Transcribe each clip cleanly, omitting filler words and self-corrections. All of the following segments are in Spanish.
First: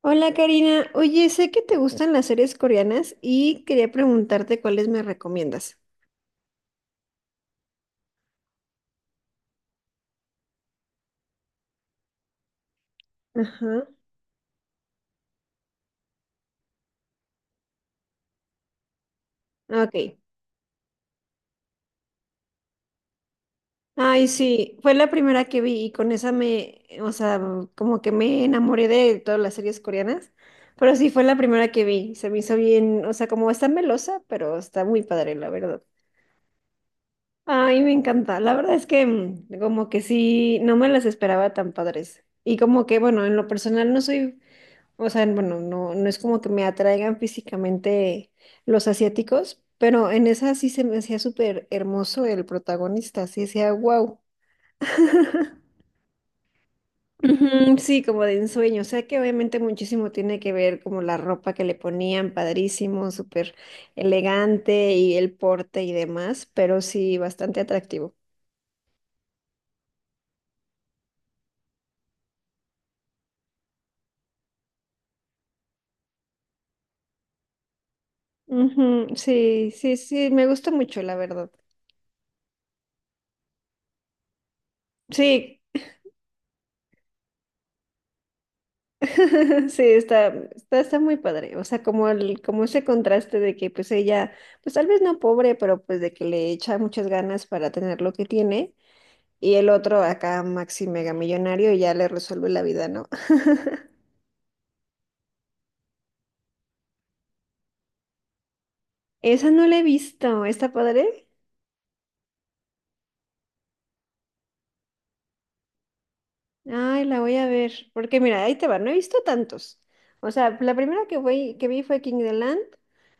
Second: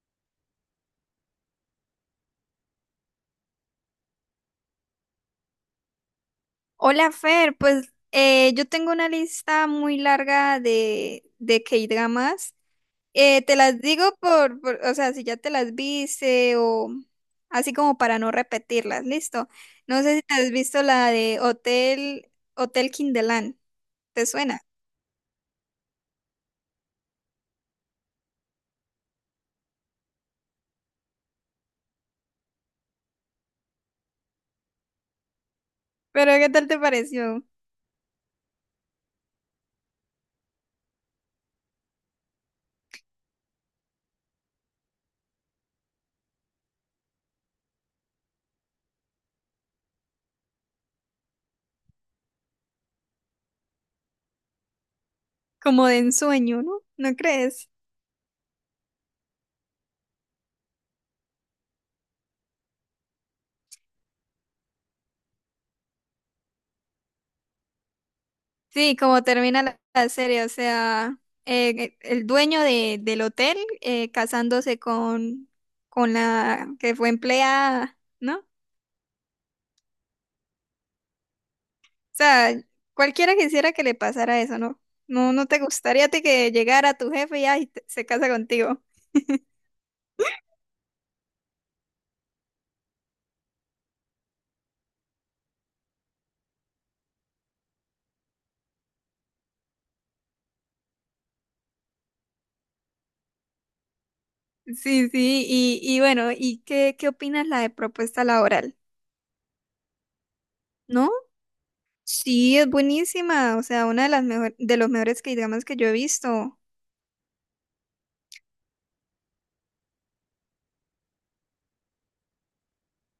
Hola Karina, oye, sé que te gustan las series coreanas y quería preguntarte cuáles me recomiendas. Hola Fer, pues yo tengo una lista muy larga de K-dramas. Te las Ajá. digo o sea, si ya te las viste o así como para no repetirlas, listo. No sé Ok. si te has visto la de Hotel, Hotel Kinderland, ¿te Ay, suena? sí, fue la primera que vi y con esa me, o sea, como que me enamoré de todas las series coreanas, pero sí fue la primera que vi, se me hizo bien, o sea, como está melosa, pero está muy padre, la verdad. Pero ¿qué tal te pareció? Ay, me encanta, la verdad es que como que sí, no me las esperaba tan padres. Y como que, bueno, en lo personal no soy. O sea, bueno, no, no es como que me atraigan físicamente los asiáticos, pero en esa sí se me hacía súper hermoso el protagonista, sí decía, wow. Como de ensueño, ¿no? ¿No crees? Ujú. Sí, como de ensueño. O sea que obviamente muchísimo tiene que ver como la ropa que le ponían, padrísimo, súper elegante y el porte y demás, pero sí, bastante atractivo. Sí, como termina la serie, o sea, el dueño del hotel casándose con la que fue empleada, ¿no? O Ujú. Sí, sí, sí, me gusta mucho, la verdad. sea, cualquiera quisiera que le pasara eso, ¿no? No, no Sí. te gustaría a ti que llegara tu jefe y ay, se casa contigo. Sí, está muy padre. O sea, como ese contraste de que pues ella, pues tal vez no pobre, pero pues de que le echa muchas ganas para tener lo que tiene. Y el otro acá, maxi mega millonario, ya le resuelve la vida, ¿no? Sí, sí, y bueno, ¿y qué, qué opinas la de propuesta laboral? Esa no la he visto. ¿Está ¿No? padre? Sí, es buenísima, o sea, una de las mejor, de los mejores que digamos que yo he visto. Ay, la voy a ver. Porque mira, ahí te va. No he visto tantos. O sea, la primera que vi fue King the Land.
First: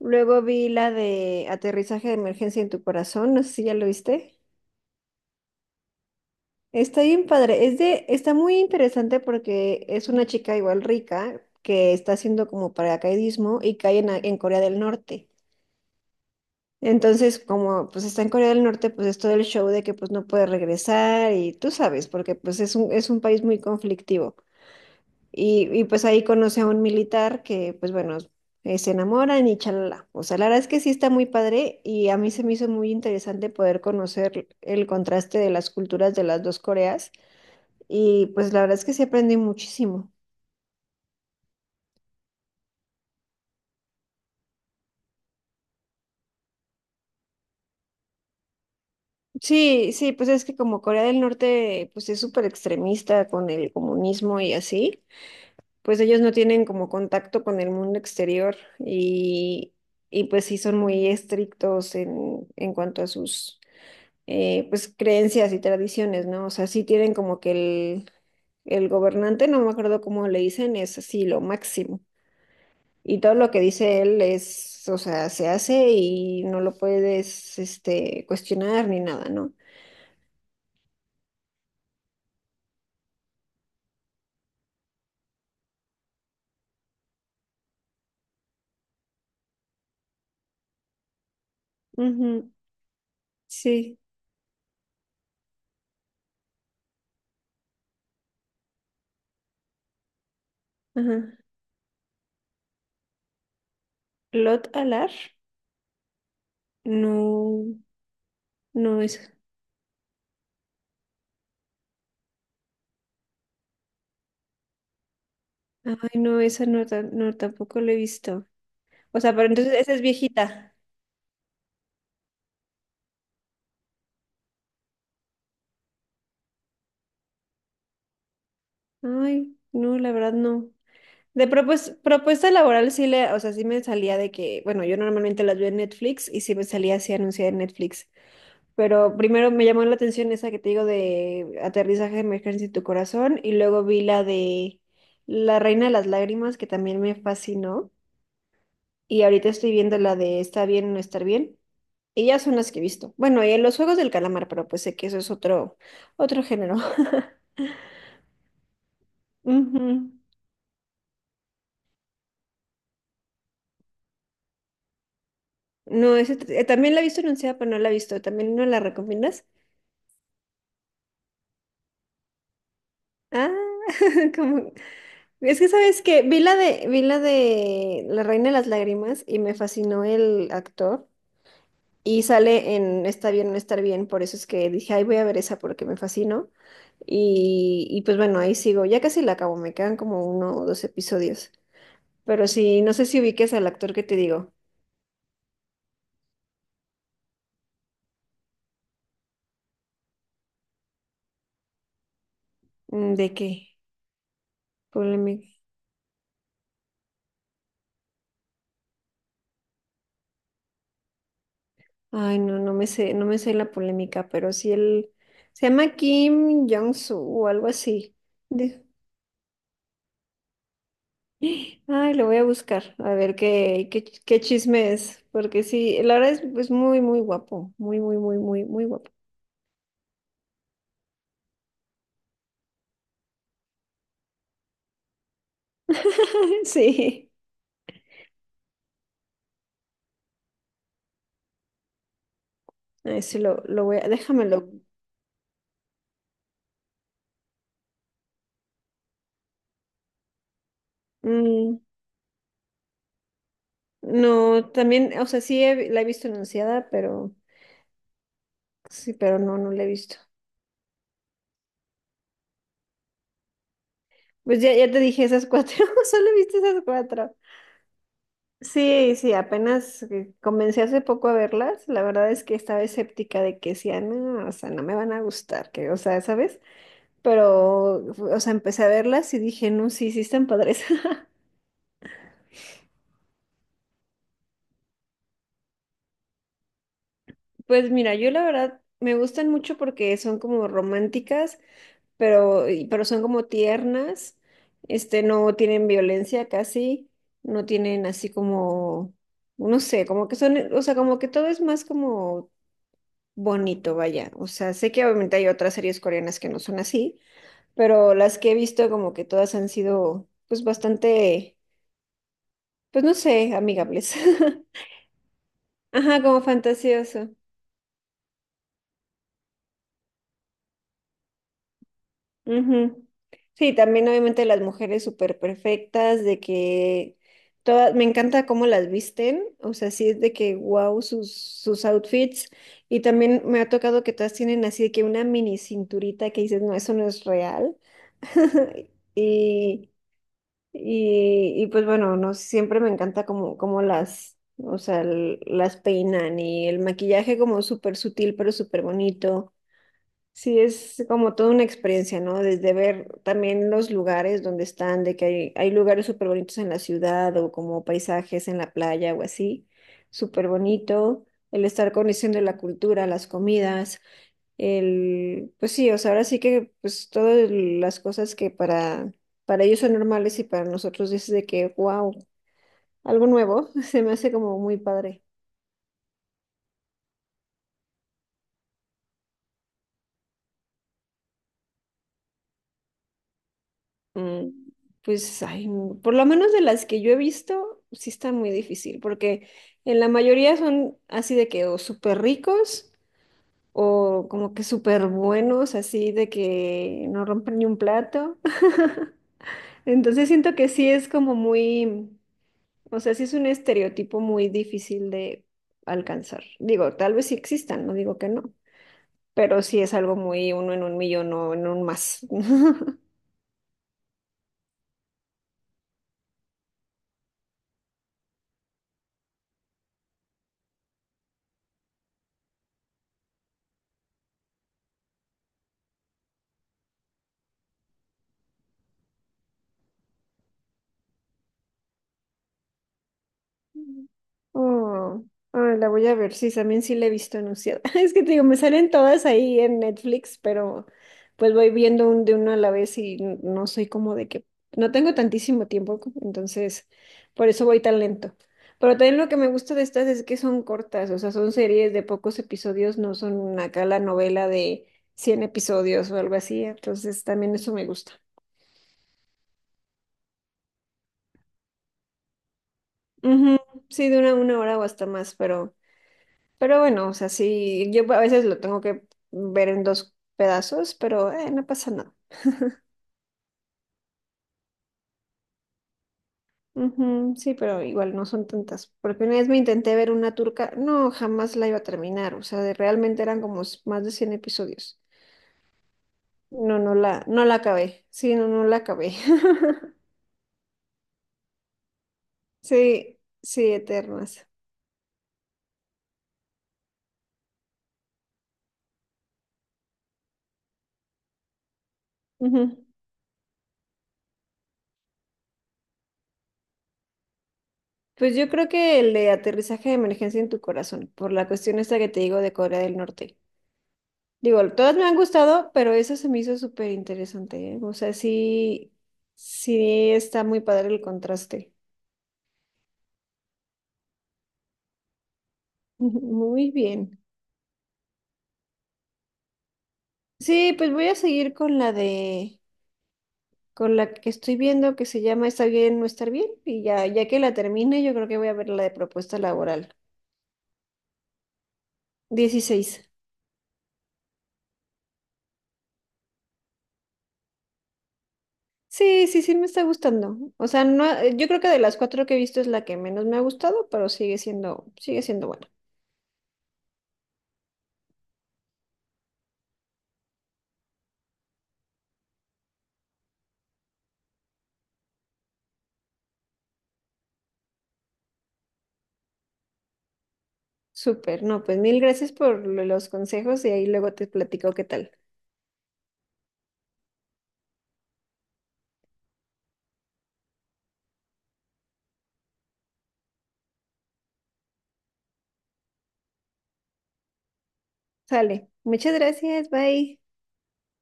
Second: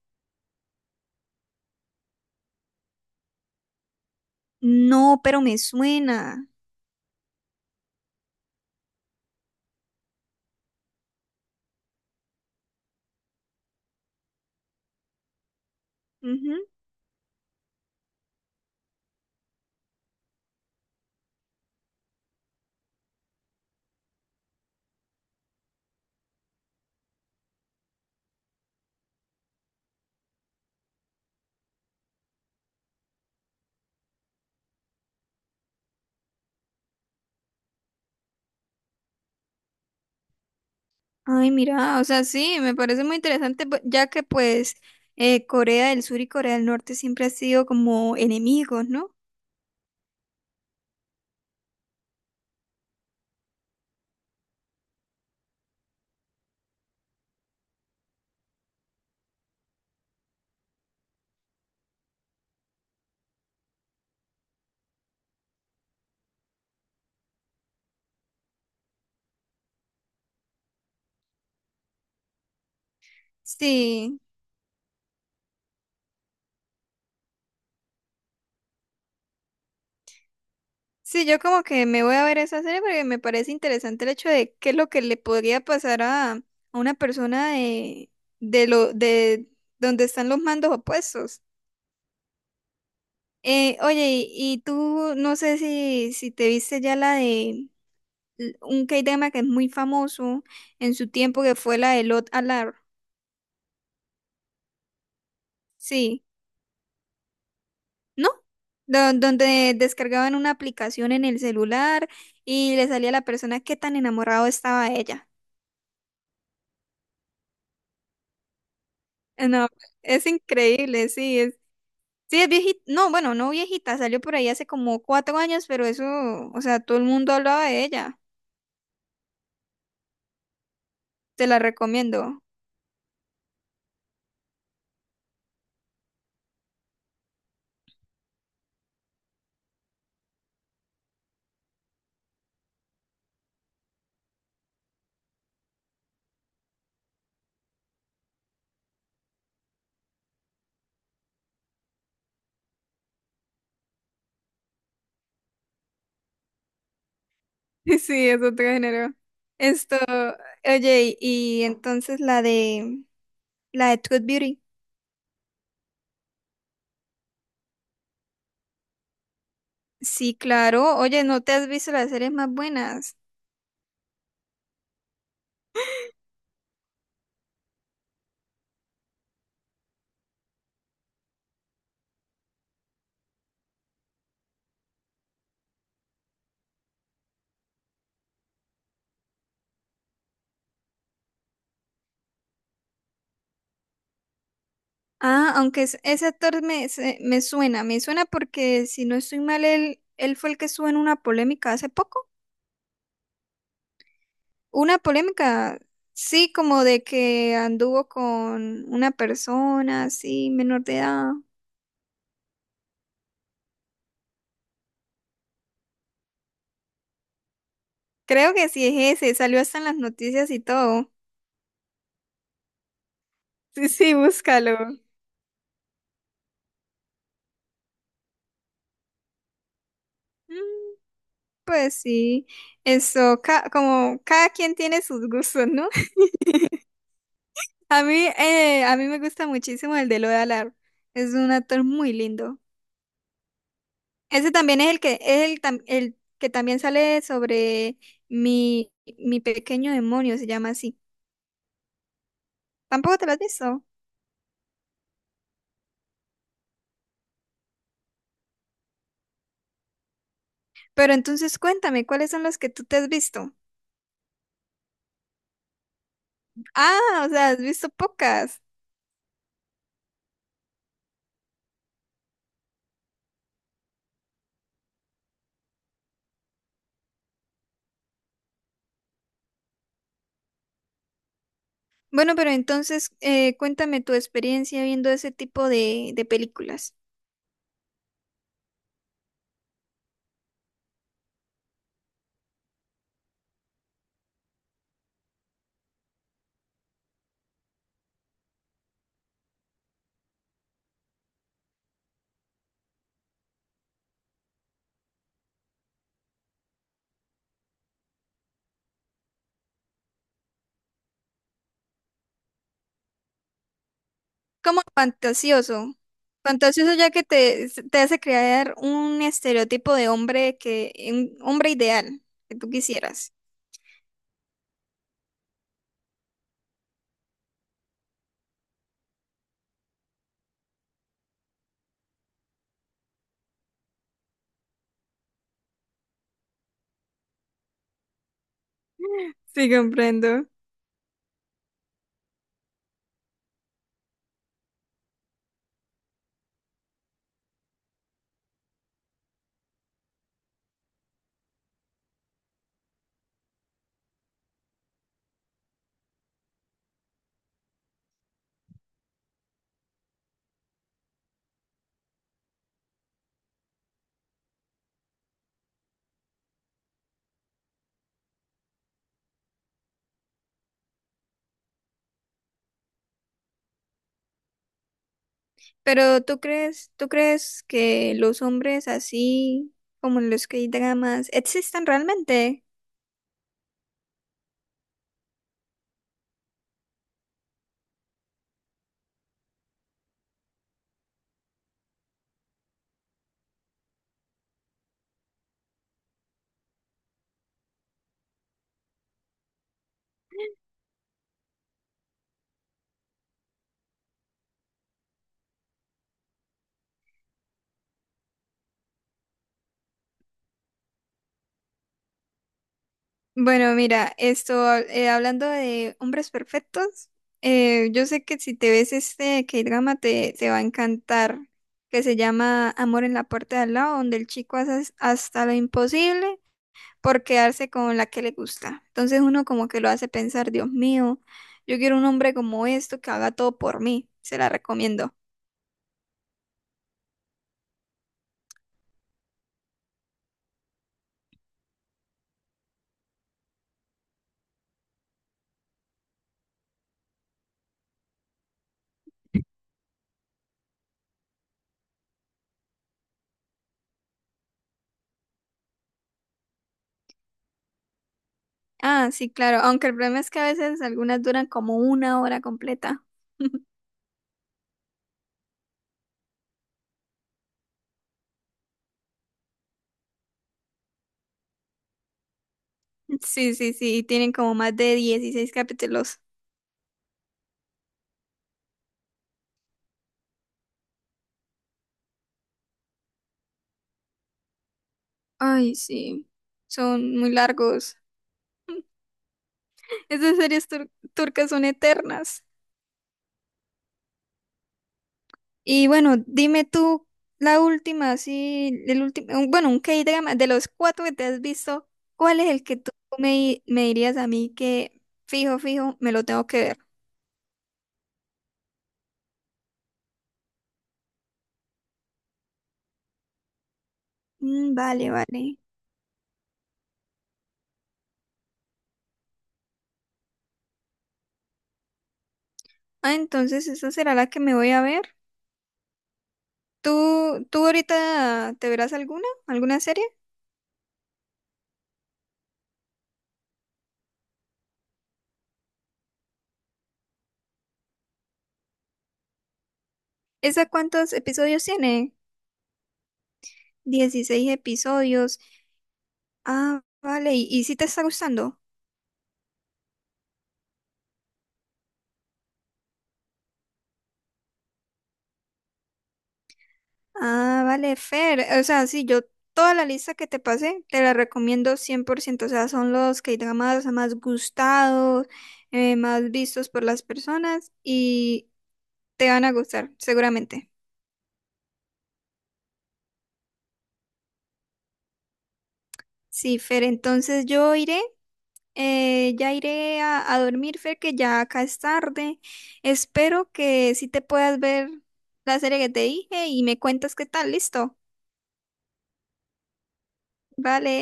Luego vi la de Aterrizaje de Emergencia en tu Corazón. No sé si ya lo viste. No, pero me suena. Está bien padre. Está muy interesante porque es una chica igual rica que está haciendo como paracaidismo y cae en Corea del Norte. Ujú. Entonces, como pues está en Corea del Norte, pues es todo el show de que pues no puede regresar y tú sabes, porque pues es un país muy conflictivo. Y pues ahí conoce a un militar que pues bueno, se enamoran y chalala. O sea, la verdad es que sí está muy padre y a mí se me hizo muy interesante poder conocer el contraste de las culturas de las dos Coreas y pues la verdad es que sí aprendí muchísimo. Ay, mira, o sea, sí, me parece muy interesante, ya que pues Corea del Sur y Corea del Norte siempre han sido como enemigos, ¿no? Sí, sí, pues es que como Corea del Norte pues es súper extremista con el comunismo y así, pues ellos no tienen como contacto con el mundo exterior y, y pues sí son muy estrictos en cuanto a sus pues creencias y tradiciones, ¿no? O sea, sí tienen como que el gobernante, no me acuerdo cómo le dicen, es así lo máximo. Y todo lo que dice Sí, él es, o sea, se hace y no lo puedes, cuestionar ni nada, ¿no? sí, yo como que me voy a ver esa serie porque me parece interesante el hecho de qué es lo que le podría pasar a una persona de donde están los mandos opuestos. Ujú. Sí, Oye, y tú no sé si, si te viste ya la de un K-drama que es muy famoso en su ajá. tiempo que fue la de Lot Alar. Lot Alar, Sí. no, No, no es, donde descargaban una aplicación en el celular y le salía a la persona qué tan enamorado estaba de ella. ay, no, esa no, no, tampoco lo he visto. O sea, pero No, entonces esa es es viejita. increíble, sí, es viejita, no, bueno, no viejita, salió por ahí hace como 4 años, pero eso, o sea, todo el mundo hablaba de ella, Ay, no, la verdad no. te De la recomiendo. propuesta laboral sí o sea, sí me salía de que, bueno, yo normalmente las veo en Netflix y sí me salía así anunciada en Netflix. Pero primero me llamó la atención esa que te digo de aterrizaje de emergencia en tu corazón y luego vi la de La Reina de las Lágrimas que también me fascinó y ahorita estoy viendo la de Está bien o no estar bien y ya son las que he visto. Bueno, y los Juegos del Calamar, pero pues sé que eso es otro género. Sí, es otro género. Ujú. Esto, oye, y entonces la de Truth Beauty. No, ese también la he visto anunciada, pero no la he visto. ¿También no la recomiendas? Sí, claro, oye, ¿no te has visto las series más buenas? Ah. como Es que sabes que vi la de La Reina de las Lágrimas y me fascinó el actor. Y sale en Está bien, no estar bien. Por eso es que dije, ay, voy a ver esa porque me fascinó. Y pues bueno, ahí sigo. Ya casi la acabo, me quedan como uno o dos episodios. Pero sí, no sé si ubiques al actor que te digo. Ah, aunque ese actor me, me suena porque si no estoy mal, él fue el que estuvo en una polémica hace poco. Mm. ¿De qué? Una Polémica. polémica, sí, como de que anduvo con una persona así, menor de edad. Ay, no, no me sé la polémica, pero sí él se llama Kim Jong-soo o algo así. Creo que sí es ese, salió hasta en las noticias y todo. Ay, lo voy a buscar, a ver qué, Sí, qué, sí, qué búscalo. chisme es, porque sí, la verdad es muy, muy guapo, muy, muy, muy, muy, muy guapo. Mm, pues sí, eso, como cada quien tiene sus gustos, ¿no? Sí. A mí me gusta muchísimo el de Lola Lar. Es un actor muy lindo. Ay, sí, lo Ese déjamelo. también es el que es el, el que también sale sobre mi, mi pequeño demonio, se llama así. Mm. Tampoco te lo has visto. No, también, o sea, sí la he visto anunciada, pero sí, pero no, no la he visto. Pero entonces cuéntame, ¿cuáles son los que tú te has visto? Pues ya, ya te dije esas cuatro, solo he visto esas Ah, o cuatro. sea, has visto pocas. Sí, sí, apenas comencé hace poco a verlas, la verdad es que estaba escéptica de que sí, ah, no, o sea, no me van a gustar, que, o sea, ¿sabes? Pero, o sea, empecé a verlas y dije, no, sí, sí están padres. Bueno, pero entonces cuéntame tu experiencia viendo ese tipo de películas. Pues mira, yo la verdad me gustan mucho porque son como románticas, pero son como tiernas, no tienen violencia casi, no tienen así como, no sé, como que son, o sea, como que todo es más como bonito, vaya. O sea, sé que obviamente hay otras series coreanas que no son así, pero las que he visto como que todas han sido, pues bastante, pues no sé, amigables. Como fantasioso. Ajá, como Fantasioso ya que fantasioso. te hace crear un estereotipo de hombre que, un hombre ideal que tú Ujú. quisieras. Sí, también obviamente las mujeres súper perfectas, de que todas, me encanta cómo las visten, o sea, sí es de que wow sus outfits, y también me ha tocado que todas tienen así de que una mini cinturita que dices, no, eso no es real. Sí, Y, comprendo. y pues bueno, no, siempre me encanta como las, o sea, las peinan y el maquillaje como súper sutil, pero súper bonito. Sí, es como toda una experiencia, ¿no? Desde ver también los lugares donde están, de que hay lugares súper bonitos en la ciudad o como paisajes en la playa o así, súper bonito, el estar conociendo la cultura, las comidas, el, pues sí, o sea, ahora sí que pues todas las cosas que para ellos son normales y para nosotros es de que, wow, algo nuevo, se me hace como muy padre. Pero tú crees que los hombres así como los que hay dramas existen realmente? Mm, Pues, ay, por lo menos de las que yo he visto, sí está muy difícil, porque en la mayoría son así de que o súper ricos o como que súper buenos, así de que no rompen ni un plato. Entonces siento que sí es como muy, o sea, sí es un estereotipo muy difícil de alcanzar. Digo, tal vez sí existan, no digo que no, pero sí es algo muy uno en un millón o en un más. Bueno, mira, esto hablando de hombres perfectos, yo sé que si te ves este K-drama te, te va a encantar, que se llama Amor en la puerta de al lado, donde el chico hace hasta lo imposible por quedarse con la que le gusta. Entonces uno como que lo hace pensar, Dios mío, yo quiero un hombre como esto que haga todo por mí, se la recomiendo. Oh, ah, la voy a ver, sí, también sí la he visto anunciada. Es que te digo, me salen todas ahí en Netflix, pero pues voy viendo de uno a la vez y no soy como de que, no tengo tantísimo tiempo, entonces por eso voy tan lento. Pero también lo que me gusta de estas es que son cortas, o sea, son series de pocos episodios, no son acá la novela de 100 episodios o algo así, entonces también eso me gusta. Ah, sí, claro, aunque el problema es que a veces algunas duran como una hora completa. Ujú. Sí, de una hora o hasta más, pero... Pero bueno, o sea, sí, yo a veces lo tengo que ver en dos pedazos, pero no pasa nada. Sí, sí, sí, tienen como más de 16 capítulos. Ujú, sí, pero igual no son tantas. Porque una vez me intenté ver una turca, no, jamás la iba a terminar. O sea, realmente eran como más de 100 episodios. Ay, sí, No, no son la, muy no la largos. acabé. Sí, no, no la acabé. Esas series turcas son eternas. Sí, sí, eternas. Y bueno, dime tú la última, así, el último, bueno, un K-drama, de los cuatro que te has visto, ¿cuál es el que Ujú. tú me, me dirías a mí que fijo, fijo, me lo tengo que ver? Pues yo creo que el de aterrizaje de emergencia en tu corazón, por la cuestión esta que te digo de Corea del Norte. Digo, Mm, todas me vale, han vale. gustado, pero esa se me hizo súper interesante, ¿eh? O sea, sí, sí está muy padre el contraste. Ah, entonces esa será la que me voy a ver. Muy bien. ¿Tú, tú ahorita te verás alguna, alguna serie? Sí, pues voy a seguir con la que estoy viendo que se llama Está bien no estar bien. Y ya, ya que la termine, yo creo que voy a ver la de propuesta laboral. ¿Esa cuántos episodios tiene? 16. 16 episodios. Ah, vale, y si te está gustando. Sí, sí, sí me está gustando. O sea, no, yo creo que de las cuatro que he visto es la que menos me ha gustado, pero sigue siendo buena. Ah, vale, Fer. O sea, sí, yo toda la lista que te pasé te la recomiendo 100%. O sea, son los K-dramas más gustados, más vistos por las personas y te van a gustar, seguramente. Súper, no, pues mil gracias por los consejos y ahí luego te platico qué tal. Sí, Fer, entonces yo iré, ya iré a dormir, Fer, que ya acá es tarde. Espero que sí te puedas ver la serie que te dije y me cuentas qué tal, listo. Sale, muchas gracias, bye. Vale.